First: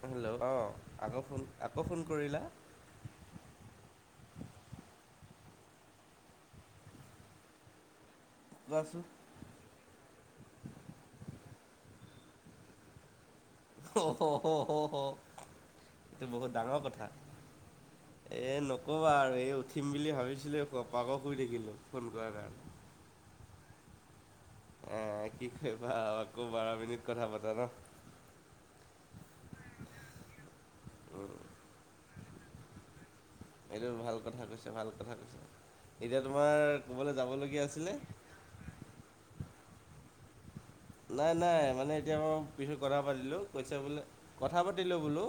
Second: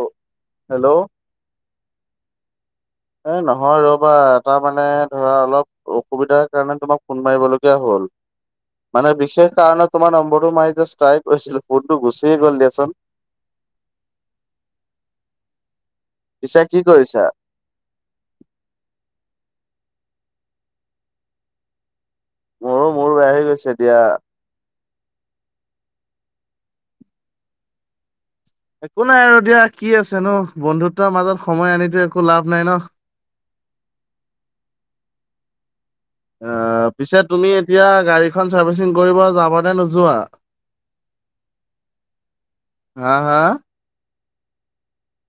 Hello অ hello আকৌ phone, আকৌ ফোন কৰিলা? এ নহয় ৰ'বা এটা মানে ধৰা অলপ অসুবিধাৰ কাৰণে তোমাক ফোন মাৰিবলগীয়া হ'ল। কোৱাচোন মানে বিশেষ কাৰণ তোমাৰ নম্বৰটো মাৰ জাষ্ট ট্ৰায় কৰিছিলোঁ ফোনতটো গুচিয়ে গ'ল দিয়াচোন। অহ হ হ হ হ এইটো বহুত পিছে কি ডাঙৰ কথা। কৰিছা? এই নক'বা আৰু এই উঠিম বুলি ভাবিছিলোঁ ঘপাঘপ শুই থাকিলোঁ ফোন কৰাৰ কাৰণে। মোৰো মোৰো আহি গৈছে দিয়া। এ কি কৰিবা আকৌ বাৰ মিনিট কথা পাতা ন। একো নাই আৰু দিয়া কি আছে ন বন্ধুত্বৰ মাজত সময় আনিতো একো লাভ নাই ন। এইটো ভাল কথা কৈছা ভাল কথা কৈছা। এতিয়া তোমাৰ ক'ৰবলৈ যাবলগীয়া আছিলনে? খন চাৰ্ভিচিং কৰিব যাবা নে নোযোৱা? নাই নাই মানে এতিয়া মই কিছু কথা হা হা পাতিলোঁ কৈছে বোলে কথা পাতিলো বোলো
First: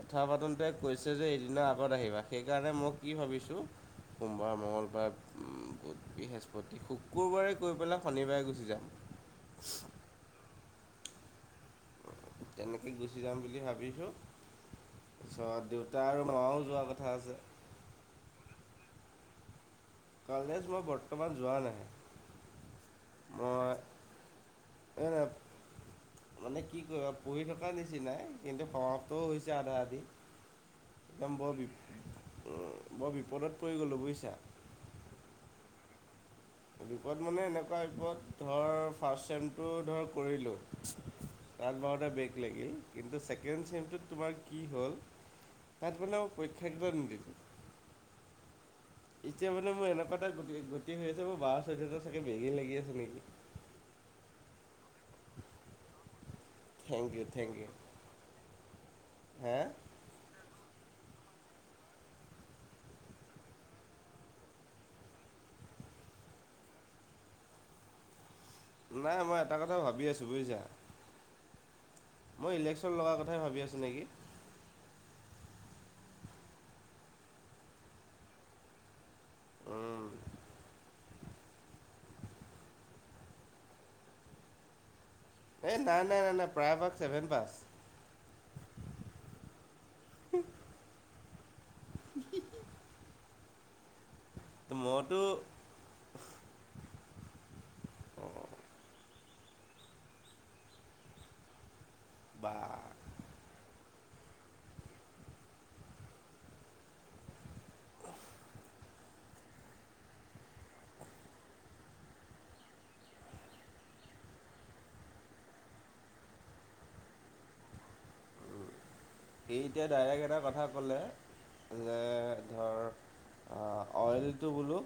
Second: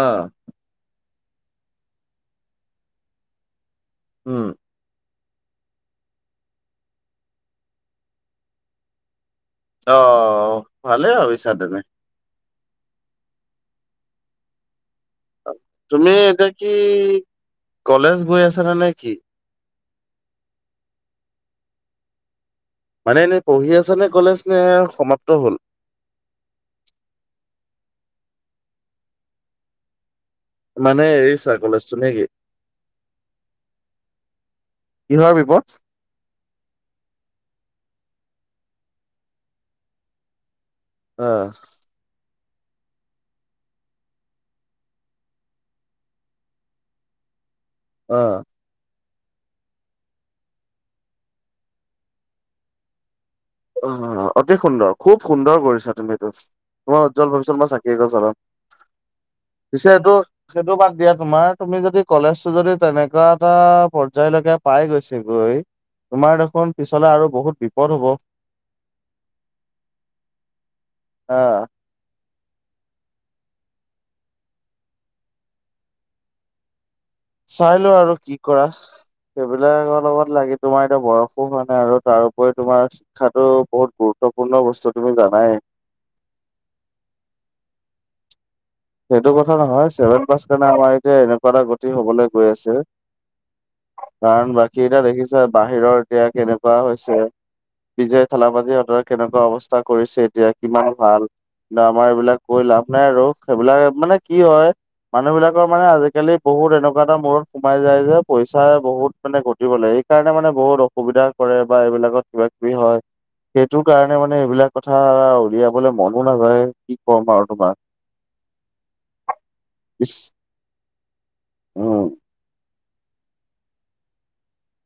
আহ পাতোঁন্তে কৈছে যে এইদিনা আগত আহিবা সেইকাৰণে মই কি ভাবিছোঁ উম সোমবাৰ মঙ্গলবাৰত বুধ বৃহস্পতি শুকুৰবাৰে কৈ পেলাই শনিবাৰে গুচি যাম। [inaudible] অ ভালে ভাবিছা তুমি। তেনেকৈ গুচি যাম বুলি ভাবিছোঁ। পিছত দেউতা তুমি আৰু এতিয়া মাও কি যোৱা কথা আছে। কলেজ গৈ আছা নে নে কি? কলেজ মই বৰ্তমান যোৱা নাই। মানে এনে পঢ়ি আছা মই নে কলেজ নে এই সমাপ্ত হল? মানে কি কয় পঢ়ি থকাৰ নিচিনাই কিন্তু সমাপ্তও হৈছে আধা আধি। মানে একদম এৰিছা বৰ বি কলেজটো নে কি? বৰ বিপদত পৰি গ'লোঁ বুইছা। কিহৰ বিপদ? বিপদ মানে এনেকুৱা বিপদ ধৰ ফাৰ্ষ্ট চেমটো ধৰ কৰিলো। অ', তাত বাৰুতে বেগ লাগিল, কিন্তু ছেকেণ্ড চেমটোত তোমাৰ কি হ'ল তাত গনেও আৰু পৰীক্ষা কিমান দিবি। অ। এতিয়া মানে মোৰ এনেকুৱা এটা গতিশি গতি হৈ আছে, মোৰ বাৰ চৈধ্যটা চাগে বেগে লাগি আছে নেকি। অ অতি সুন্দৰ খুব সুন্দৰ কৰিছা তুমি এইটো। তোমাৰ থেংক ইউ উজ্জ্বল থেংক ভৱিষ্যত মই ইউ চাকি এগজ জ্বলাম। হে পিছে এইটো সেইটো বাদ দিয়া তোমাৰ তুমি যদি কলেজতটো যদি তেনেকুৱা এটা পৰ্যায়লৈকে পাই গৈছে গৈ তোমাৰ দেখোন পিছলে আৰু বহুত বিপদ হব। নাই মই এটা কথা ভাবি আছো বুজিছা? আ। মই ইলেকচন লগাৰ কথাই ভাবি আছো নেকি? চাই লওঁ আৰু কি কৰা সেইবিলাক অলপমান লাগি তোমাৰ এতিয়া বয়সো হোৱা নাই আৰু তাৰ উপৰি তোমাৰ শিক্ষাতো বহুত গুৰুত্বপূৰ্ণ বস্তু তুমি জানাই এই নাই নাই নাই নাই প্ৰায় ভাগ ছেভেন পাছ। সেইটো কথা নহয় ছেভেন পাছ কাৰণে আমাৰ এতিয়া এনেকুৱা এটা গতি হ'বলৈ গৈ আছে কাৰণ তো বাকী এটা মইতো দেখিছা বাহিৰৰ এতিয়া কেনেকুৱা হৈছে। বিজয় অঁ থালাপতিহঁতৰ কেনেকুৱা অৱস্থা কৰিছে এতিয়া কিমান ভাল। কিন্তু আমাৰ এইবিলাক বা কৈ লাভ নাই আৰু সেইবিলাক মানে কি হয় মানুহবিলাকৰ মানে আজিকালি বহুত এনেকুৱা এটা মূৰত সোমাই যায় যে পইচা বহুত মানে ঘটিব লাইক সেই কাৰণে মানে বহুত অসুবিধা কৰে বা এইবিলাকত কিবা-কিবি হয়। সেইটো কাৰণে মানে এইবিলাক কথা উলিয়াবলে মনো নাযায় কি কম আৰু তোমাক। উম, সি এতিয়া ইচ ডাইৰেক্ট এটা কথা ক'লে যে উম ধৰ অ, অইলটো বোলো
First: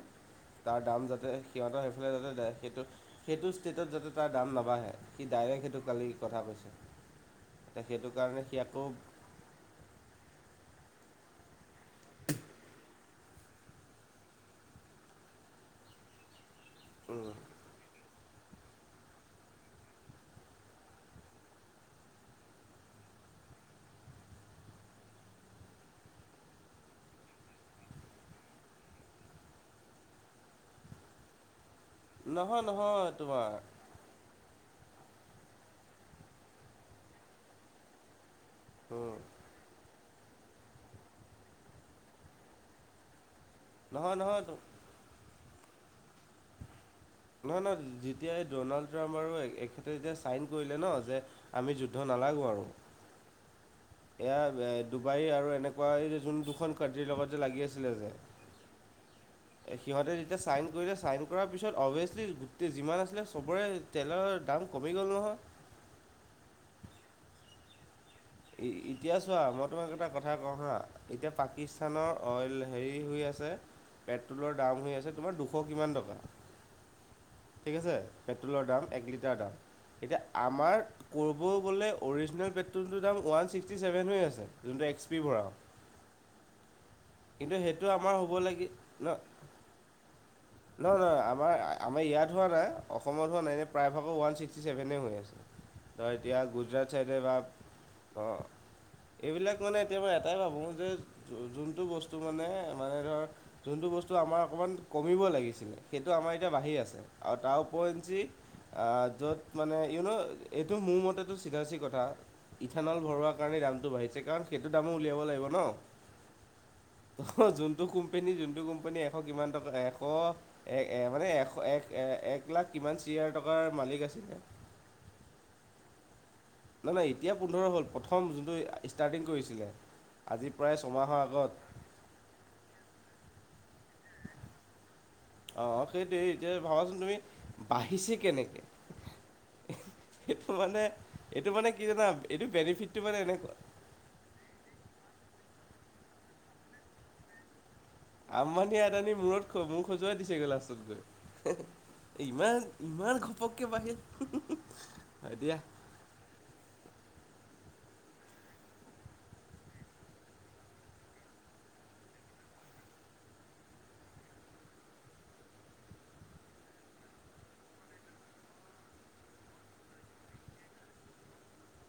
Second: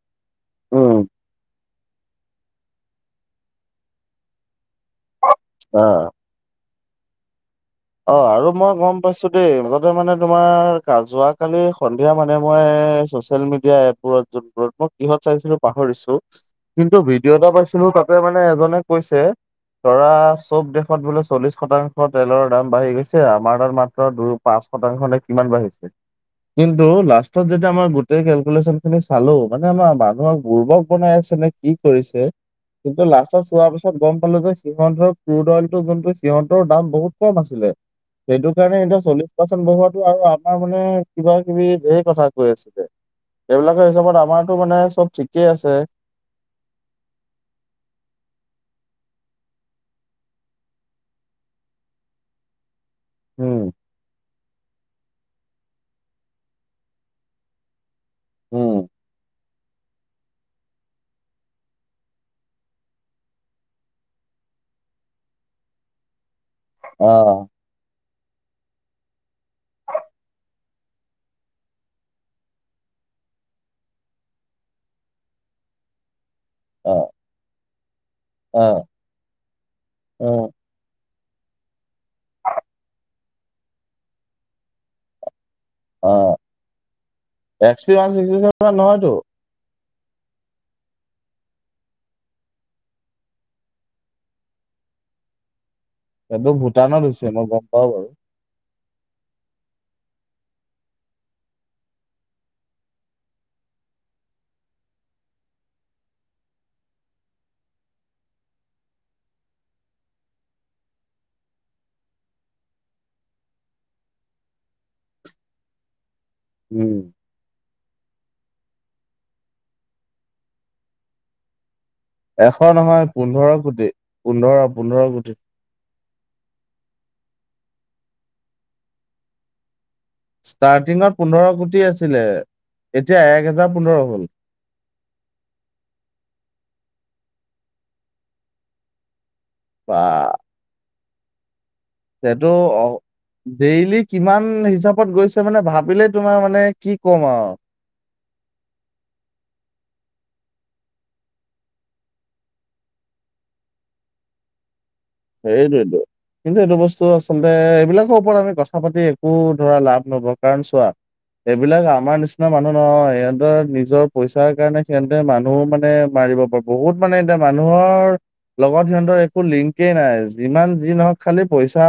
তাৰ উম দাম যাতে সিহঁতৰ সেইফালে যাতে দে সেইটো-সেইটো ষ্টেটত যাতে তাৰ দাম নাবাঢ়ে সি ডাইৰেক্ট সেইটো আহ। কালি কথা কৈছোঁ তেতিয়া অ, আৰু মই গম পাইছোঁ দেই মূলতে মানে তোমাৰ যোৱাকালি সন্ধিয়া মানে মই চচিয়েল মিডিয়া এপবোৰত [unintelligible] কিহত চাইছিলো পাহৰিছো কিন্তু ভিডিঅ' এটা পাইছিলো তাত তে মানে এজনে কৈছে ধৰা চব দেশত বোলে চল্লিশ শতাংশ তেলৰ দাম বাঢ়ি গৈছে আমাৰ তাত মাত্ৰ দুই, পাঁচ শতাংশ নে কিমান বাঢ়িছে। কিন্তু লাষ্টত যেতিয়া আমাৰ গোটেই কেলকুলেচনখিনি চালো মানে আমাৰ মানুহক বুৰৰ্বক বনাই আছে নে কি কৰিছে নহয় কিন্তু নহয় লাষ্টত তোমাৰ চোৱা পিছত তাত গম পালোঁ যে সিহঁতৰ ক্ৰুড অইলটো যোনটো সিহঁতৰ দাম বহুত কম আছিলে এইটো কাৰণে এতিয়াও চল্লিশ পাৰ্চেণ্ট বঢ়োৱাটো আৰু আমাৰ মানে কিবাকিবি ধেৰ কথা কৈ আছে গে। এইবিলাকৰ নহয় হিচাপত নহয় আমাৰতো মানে চব ঠিকেই আছে নহয়-নহয় যেতিয়া এই ড'নাল্ড ট্ৰাম্প আৰু এখেতে যেতিয়া চাইন কৰিলে ন' যে আমি যুদ্ধ নালাগো আৰু উম, এয়া ডুবাই আৰু এনেকুৱা এই যে যোন দুখন কানট্ৰীৰ লগত যে লাগি আছিলে যে উম, এ সিহঁতে যেতিয়া ছাইন কৰিলে ছাইন কৰাৰ পিছত অভিয়েচলি গোটেই যিমান আছিলে চবৰে তেলৰ দাম কমি গ'ল নহয়? অ', ই - ইতিয়া চোৱা মই তোমাক এটা কথা কওঁ হা এতিয়া পাকিস্তানৰ অইল হেৰি হৈ আছে পেট্ৰলৰ দাম হৈ আছে তোমাৰ দুশ কিমান টকা। অ', ঠিক আছে পেট্ৰলৰ অ', দাম এক লিটাৰৰ দাম এতিয়া অ', আমাক ক'ব গ'লে অৰিজনেল পেট্ৰলটোৰ দাম ওৱান ছিক্সটি চেভেন হৈ আছে যোনটো এক্স পি ভৰাও অ', কিন্তু এক্স সেইটো পি ওৱান আমাৰ হ'ব ছিক্সটি লাগি চেভেন নহয়তো, ন' নহয়-নহয় আমাৰ-আমাৰ ইয়াত হোৱা নাই অসমত হোৱা নাই এনেই প্ৰায়ভাগৰ ওৱান ছিক্সটি ছেভেনেই হৈ আছে। [inaudible] ত‌ই এতিয়া গুজৰাট ভূটানত ছাইডে হৈছে বা মই গম পাওঁ বাৰু। অ, এইবিলাক মানে এতিয়া মই এটাই ভাবোঁ যে যোনটো বস্তু মানে-মানে ধৰ যোনটো বস্তু আমাৰ অকমান কমিব লাগিছিলে সেইটো আমাৰ এতিয়া বাঢ়ি আছে। আৰু তাৰ ওপয়েঞ্চি আহ, য'ত মানে ইউনো এইটো মোৰ মতেটো চিধাচিধি কথা ইথানল ভৰোৱা কাৰণে দামটো বাঢ়িছে কাৰণ সেইটো দামো উলিয়াব লাগিব ন'? উম, অহ, যোনটো কোম্পেনী -যোনটো কোম্পেনী এশ কিমান টকা এশ এ - এ মানে এশ এক এ এক এশ লাখ কিমান চিয়াৰ টকাৰ মালিক আছিলে। অ, পোন্ধৰ কোটি। নাই -নাই এতিয়া পোন্ধৰ হ'ল প্ৰথম যোনটো ষ্টাৰ্টিং কৰিছিলে। আজি প্ৰায় ষ্টাৰ্টিঙত ছমাহৰ আগত পোন্ধৰ কোটি আছিলে এতিয়া এক হেজাৰ পোন্ধৰ হ'ল। অ, সেইটোৱেই এতিয়া ভাবাচোন তুমি বাঢ়িছে কেনেকে? বা সেইটো মানে এইটো মানে কি জানা এইটো সেইটো অ' বেনিফিটটো মানে এনেকুৱা। ডেইলি কিমান হিচাপত গৈছে মানে ভাবিলেই তোমাৰ মানে কি ক'ম আওঁ আম্বানী আদানি মূৰত মোৰ খজুৱাই দিছেগৈ লাষ্টত গৈ। এ ইমান-ইমান ঘপককে বাহিল [unintelligible] সেইটোৱেইটো কিন্তু এইটো বস্তু আচলতে এইবিলাকৰ ওপৰত আমি কথা পাতি একো ধৰা লাভ নহব কাৰণ চোৱা এইবিলাক আমাৰ নিচিনা মানুহ নহয় সিহঁতৰ নিজৰ পইচাৰ কাৰণে সিহঁতে মানুহও মানে মাৰিব পাৰে বহুত মানে এতিয়া মানুহৰ লগত সিহঁতৰ একো লিং কেই নাই যিমান যি নহওক খালি পইচা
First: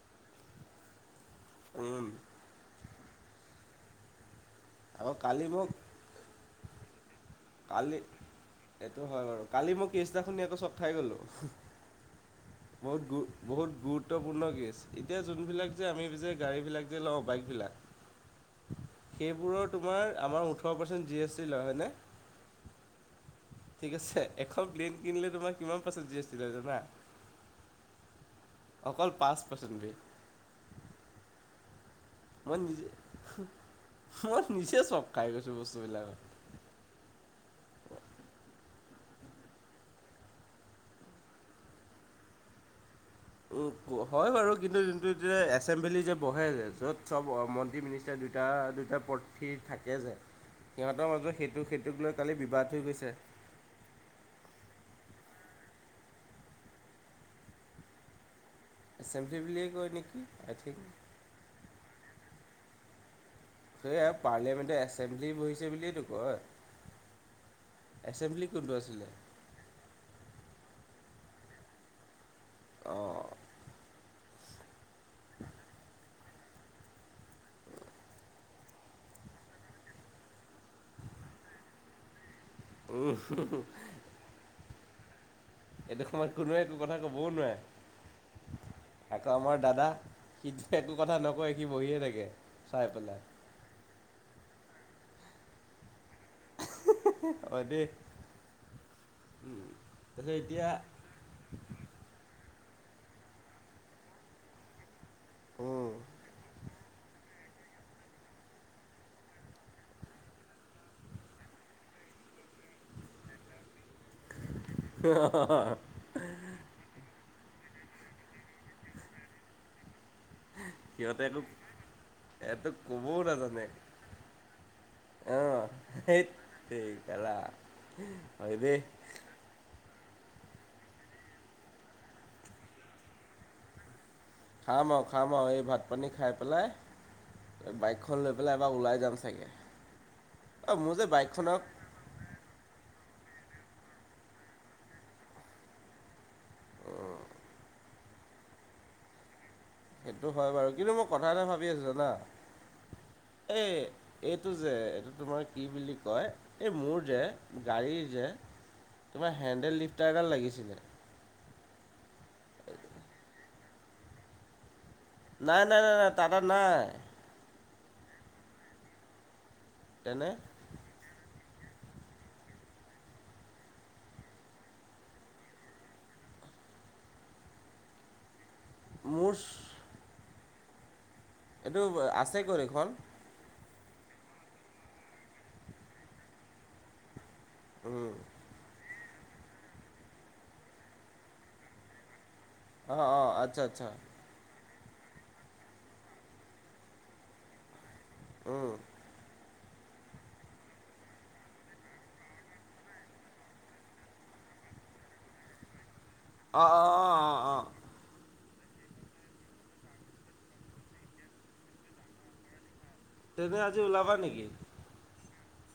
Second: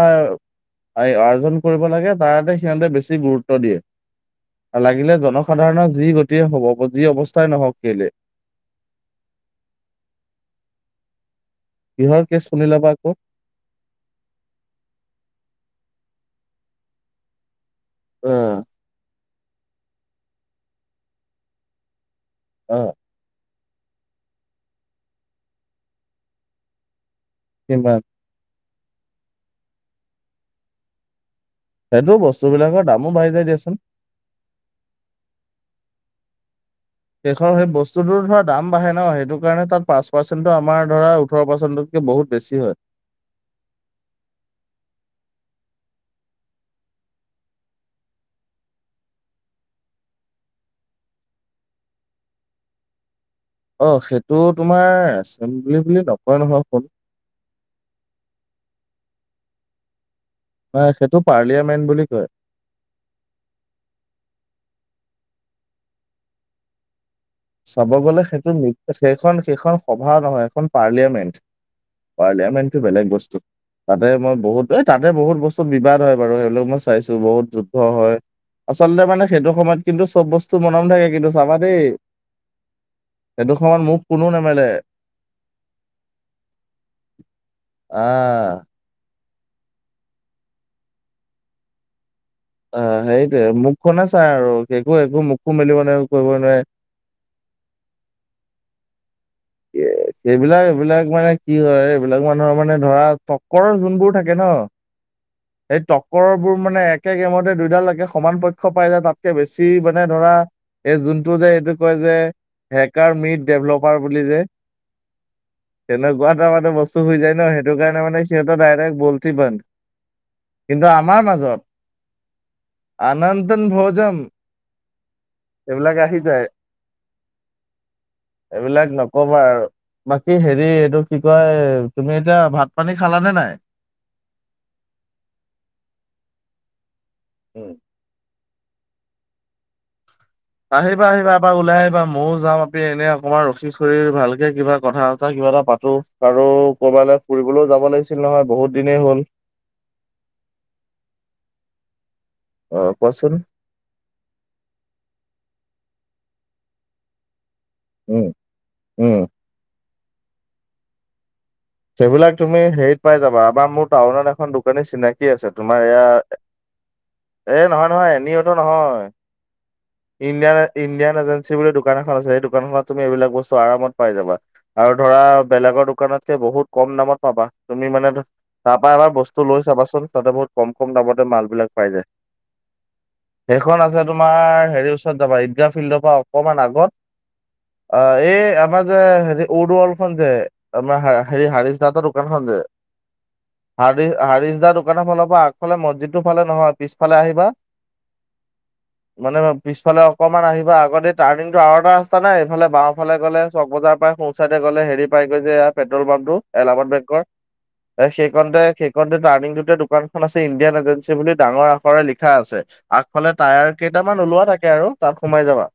এই আৰ্জন কৰিব উম লাগে তাৰতে সিহঁতে বেছি গুৰুত্ব দিয়ে আৰু আকৌ লাগিলে কালি মোক জনসাধাৰণক যি গতিয়ে হ'ব যি অৱ কালি এইটো হয় বাৰু কালি মই কেছটা এটা শুনি আকৌ চক খাই গলো কিহৰ কেছ শুনিলাবা আকৌ বহুত গুৰুত্বপূৰ্ণ কেছ এতিয়া যোনবিলাক যে আমি যে গাড়ীবিলাক যে লও বাইকবিলাক অ সেইবোৰৰ তোমাৰ আমাৰ ওঠৰ পাৰ্চেণ্ট জি এছ টি লয় হয়নে অ ঠিক আছে এখন প্লেইন কিনিলে তোমাৰ কিমান পাৰ্চেন্ট জি এছ টি লয় জানা কিমান অকল পাঁচ পাৰ্চেণ্টেজ সেইটো বস্তু বিলাকৰ দামো বাঢ়ি যায় দিয়াচোন মই নিজে চব খাই গৈছো বস্তুবিলাক সেইষৰ সেই বস্তুতো ধৰ দাম বাঢ়ে ন সেইটো কাৰণে তাত পাঁচ পাৰ্চেণ্টটো আমাৰ ধৰা ওঠৰ পাৰ্চেণ্টত বহুত বেছি হয় উ হয় বাৰু কিন্তু যোনটো এতিয়া এচেম্বিলি যে বহে য'ত চব মন্ত্ৰী মিনি এতিয়া দুটা দুটা পথিৰ থাকে যে সিহঁতৰ মাজত সেইটো সেইটোক লৈ খালি বিবাদ হৈ গৈছে অ সেইটো তোমাৰ এচেম্বলি বুলি নকয় নহয় কোন এচেমটি ব বুলিয়ে কয় নেকি আই থিংক। হয় সেইটো পাৰ্লিয়ামেণ্ট বুলি কয়। সেইয়াই পাৰ্লিয়ামেণ্টৰ এছেম্বলি বহিছে বুলিয়েতো কয়। চাব গ'লে এছেম্বলি সেইটো কোনটো আছিলে? সেইখন সেইখন সভা নহয় এখন পাৰ্লিয়ামেণ্ট। পাৰ্লিয়ামেণ্টো বেলেগ অঁ বস্তু তাতে মই বহুত এ তাতে বহুত বস্তুত বিবাদ হয় বাৰু সেইবিলাক মই চাইছো বহুত যুদ্ধ হয় আচলতে মানে সেইটো সময়ত কিন্তু চব বস্তু টো মনে মনে থাকে কিন্তু চাবা দেই উম সেইটো সময়ত মুখ কোনো নেমেলে এইটো সময়ত কোনোৱে একো কথা ক'বও আহ। নোৱাৰে আকৌ আমাৰ দাদা সি একো কথা নকয় সি বহিয়ে থাকে অ চাই পেলাই। সেইটোৱে মুখ খনেই চাই আৰু একো একো মুখো মেলিব নোৱাৰে কৰিব নোৱাৰে হু হু হা হয় দেই এ তাৰপিছত সেইবিলাক এতিয়া এইবিলাক মানে কি হয় এইবিলাক মানুহৰ মানে ধৰা চকৰৰ যোনবোৰ থাকে ন সেই টপৰবোৰ মানে একে গেমতে দুইডাল লাগে সমান পক্ষ পাই যায় তাতকে বেছি মানে ধৰা এই যোনটো যে, এইটো কয় যে হেকাৰ মিড ডেভলপাৰ বুলি যে তেনেকোৱাত আমাৰো বস্তু হৈ যায় ন সেইটো কাৰণে মানে এতিয়াতো ডাইৰেক্ট বলতি বধ কিন্তু আমাৰ সিহঁতে একো মাজত, তোক ক'বও নাজানে আনন্দন ভোজাম। অ সেইট তেৰি কেলা হয় দেই এইবিলাক নকবা আৰু বাকী হেৰি এইটো কি কয় তুমি এতিয়া ভাত পানী খালানে নাই? খাম আও খাম আও এই ভাত পানী খাই পেলাই উম। বাইক খন লৈ পেলাই এবাৰ ওলাই যাম চাগে। অ মোৰ যে আহিবা- আহিবা এপাক বাইকখনক ওলাই আহিবা ময়ো যাও এনে অকমাৰ ৰখি কৰি ভালকে কিবা কথা চথা কিবা এটা পাতো। আৰু কবালে ফুৰিবলৈও যাব লাগিছিল নহয় বহুত দিনেই হ'ল। সেইটো হয় বাৰু কিন্তু মই কথা এটা ভাবি আছো জানা। অ' কোৱাচোন। এই এইটো যে, এইটো তোমাৰ কি বুলি কয় এই মোৰ যে। গাড়ীৰ উম যে উম। তোমাৰ হেণ্ডেল লিফ্টাৰডাল লাগিছিলে। সেইবিলাক তুমি হেৰিত পাই যাবা আমাৰ মোৰ টাউনত এখন দোকানী চিনা কি আছে নাই নাই তোমাৰ নাই এয়া। নাই টাটা নাই এ, নহয় নহয় এনি অটো নহয় তেনে ইণ্ডিয়ান। ইণ্ডিয়ান এজেঞ্চি বুলি দোকান এখন আছে সেই দোকানখনত তুমি এইবিলাক বস্তু আমত পাই যাবা। আৰু ধৰা বেলেগৰ দোকানত। বহুত কম দামত পাবা তুমি মানে তাপা এবাৰ বস্তু লৈ মোৰ চাবাচোন তাতে বহুত। কম কম দামতে মাল। বিলাক এইটো পাই যায়। আছে ক'ত এইখন। সেইখন আছে তোমাৰ হেৰিৰ ওচৰত যাবা ঈগ্ৰাফিল্ডৰ পৰা অকমান আগত। উম, অ' এই আমাৰ যে হেৰি উৰুৱখন যে আমাৰ হ। হেৰি হাৰিচ দাহ দোকানখন যে। অ অ আচ্ছা আচ্ছা। হাৰিছ দাৰ দোকানৰ ফালৰ পৰা আগফালে মছজিদ ৰ ফালে নহয় পিছফালে আহিবা। উম, মানে পিছফালে অকমান আহিব আগতে। টাৰ্নিং আৰু এটা ৰাস্ত নাই এইফালে বাওঁফালে গ'লে চক বজাৰ পায় সোচাইে গ'লে হেৰি পাই গৈ যে। পেটল পাম্পটো অ', অ', এলামাদ বেংকৰ। অ', অ সেইকণতে সেইকণতে টাৰ্নিং টোত দোকানখন আছে ইণ্ডিয়ান এজেঞ্চি বুলি ডাঙৰ আখৰে লিখা আছে। আগফালে তেনে টায়াৰ আজি ওলাবা কেইটামান নেকি? ওলোৱা থাকে আৰু তাত সোমাই যাবা।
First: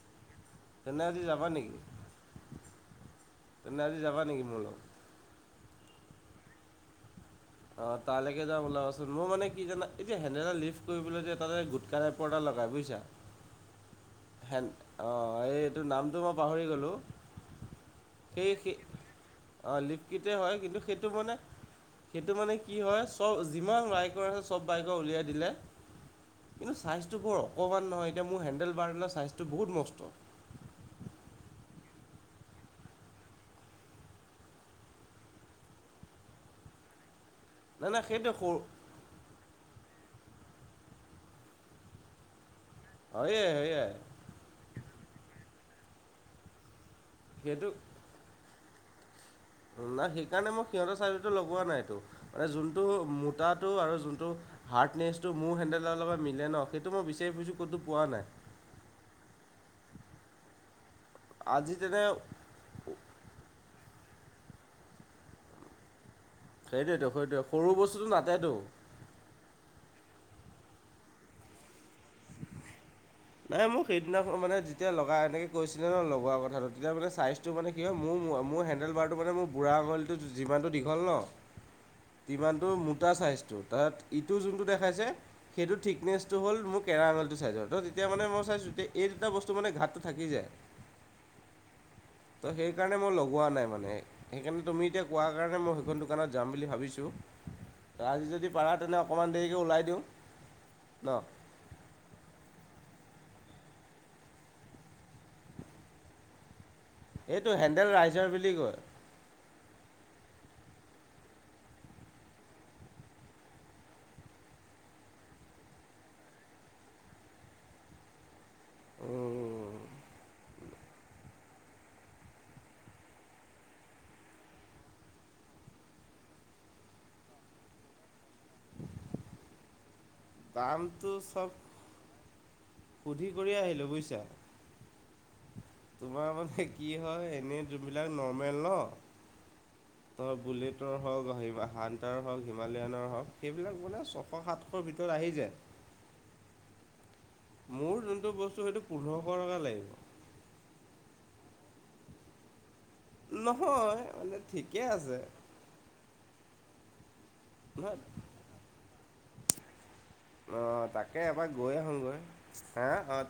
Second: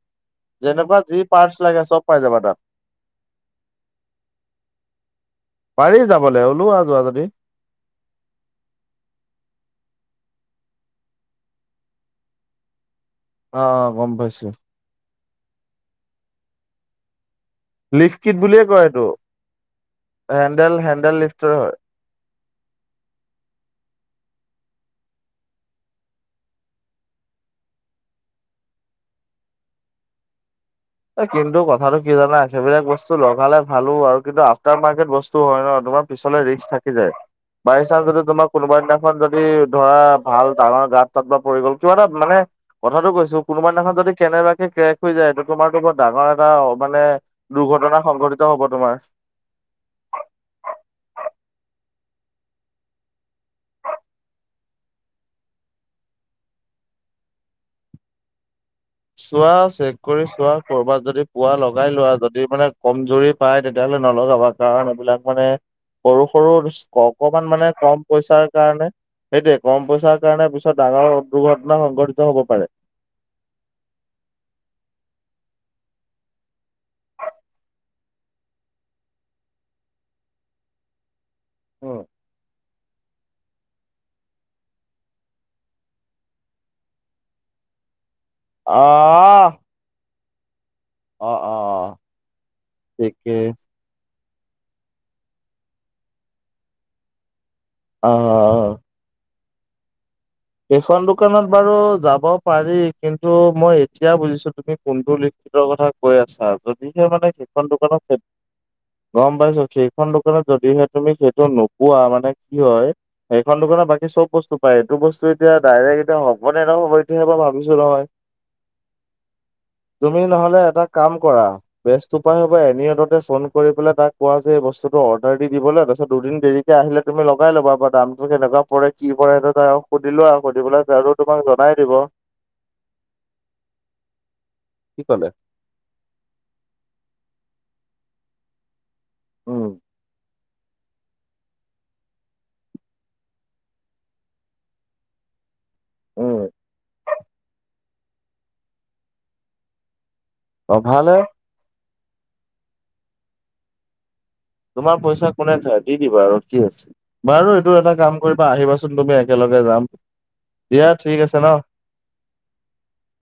যেনেকুৱা তেনে আজি যি যাবা পাৰটচ নেকি? লাগে চব পাই যাবা তাত। তেনে আজি যাবা নেকি মোৰ লগত। পাৰি যাবলে ওলোৱা যোৱা যদি। অ' তালৈকে যাম ওলাবাচোন মই মানে কি জানা, এই হেন্দেল ডাল লিভ কৰিবলৈ তাতে গোটকা পৰ্দা লগাই বুজিছা অ অ গম পাইছো হেন অ এইটো নামটো মই পাহৰি গলোঁ। লিফ কিট সেই বুলিয়ে সেই কয় এইটো অ লিফকিতে হয় হেণ্ডেল কিন্তু সেইটো হেণ্ডেল মানে। লিফ্টৰ হয়। সেইটো মানে কি হয়, চব যিমান বাইকৰ আছে চব বাইকৰ উলিয়াই দিলে। কিন্তু ছাইজটো বৰ অকণমান নহয় এতিয়া মোৰ হেণ্ডেল বাৰ্ডনৰ ছাইজটো বহুত মষ্ট। কিন্তু কথাটো কি জানা, সেইবিলাক বস্তু লগালে ভালো আৰু কিন্তু আফটাৰ মাৰ্কেট বস্ তো হয় ন তোমাৰ পিছলে ৰিস্ক থাকি যায় বাই নাই চান নাই যদি সেইটোৱে তোমাৰ সৰু কোনোবা দিনা খন যদি ধৰা ভাল ডাঙৰ গাত তাত বা পৰি গ'ল কিবা এটা মানে কথাটো কৈছো হয়ে কোনোবা সেয়ে দিনাখনত যদি কেনেবাকে কেৰেক হৈ যায় এইটো তোমাৰতো বৰ ডাঙৰ এটা মানে সেইটো দুৰ্ঘটনা সংঘটিত হব তোমাৰ নাই সেইকাৰণে মই সিহঁতৰ চাইজৰ লগোৱা নাইটো মানে যোনটো মোটাটো আৰু যোনটো হাৰ্ডনেচটো মোৰ হেণ্ডেলৰ মিলে ন সেইটো মই বিচাৰি ফছো ক'তো পোৱা নাই চোৱা চেক কৰি চোৱা কৰবাত যদি পোৱা আজি লগাই তেনে লোৱা যদি মানে কমজুৰি পাই তেতিয়াহ'লে নলগাবা কাৰণ এইবিলাক মানে সৰু সৰু সেইটোৱেতো সেইটোৱে অকমান সৰু মানে কম বস্তুটো পইচাৰ নাটেতো কাৰণে সেইটোৱে কম পইচাৰ কাৰণে পিছত ডাঙৰ দুৰ্ঘটনা সংঘটিত হব পাৰে নাই মোক সেইদিনা মানে যেতিয়া লগা এনেকে কৈছিলে ন লগোৱা কথাটো তেতিয়া মানে চাইজ টো মানে কি হয় মোৰ মোৰ হেডেল বাৰটো মানে মোৰ বুঢ়া আঙুলিটো যিমানটো দীঘল ন অ যিমানটো মোটা চাইজটো তাত ইটো যোনটো দেখাইছে সেইটো থিকনেচটো হ'ল মোক কেৰা আঙলিটো চাইজৰ ত তেতিয়া মানে মই চাইছোঁ এই দুটা আহ বস্তু মানে ঘাতটো থাকি যায় অ অ। ত' সেইকাৰণে মই ঠিকে লগোৱা নাই মানে সেইকাৰণে তুমি এতিয়া কোৱা কাৰণে মই সেইখন দোকানত যাম বুলি ভাবিছোঁ ত অ আজি যদি পাৰা তেনে অকণমান দেৰিকে ওলাই দিওঁ সেইখন ন দোকানত বাৰু যাব পাৰি কিন্তু মই এতিয়া বুজিছোঁ তুমি কোনটো লিখিতৰ কথা কৈ আছা যদিহে মানে এইটো সেইখন হেণ্ডেল দোকানত ৰাইজাৰ বুলি কয় গম পাইছো সেইখন দোকানত যদিহে তুমি সেইটো নোপোৱা মানে কি হয় এইখন দোকানত বাকী চব বস্তু পায় এইটো বস্তু এতিয়া ডাইৰেক্ট এতিয়া হব নে নহ'ব এতিয়া হে ভাবিছো নহয় তুমি নহলে এটা কাম কৰা বেচ উপায় হ'ব এনিঅদতে ফোন কৰি পেলাই তাক কোৱা যে এই বস্তুটো অৰ্ডাৰ দি দিবলৈ তাৰপিছত দুদিন দেৰি কে আহিলে তুমি লগাই ল'বা দামটো কেনেকা পৰে কি পৰে সেইটো আও সুধি লোৱা আৰু সুধিব পেলাই দামটো জাৰো তোমাক চব জনাই দিব সুধি কৰি আহিলোঁ বুজিছা কি ক'লে তোমাৰ মানে কি হয় এনেই যোনবিলাক নৰ্মেল ন উম বুলেটৰ হওক হান্তাৰ হওক হিমালয়ানৰ হওক সেইবিলাক মানে ছশ সাত শৰ ভিতৰত আহি যায় উম মোৰ যোনটো বস্তু সেইটো পোন্ধৰশ টকা লাগিব অ ভাল হে নহয় মানে ঠিকে তোমাৰ আছে পইচা কোনে থয় দি দিবা আৰু কি আছে বাৰু এইটো এটা নহয় কাম কৰিবা আহিবাচোন তুমি একেলগে যাম দিয়া অঁ তাকে ঠিক আছে এবাৰ ন গৈ আহোঙগৈ হা অ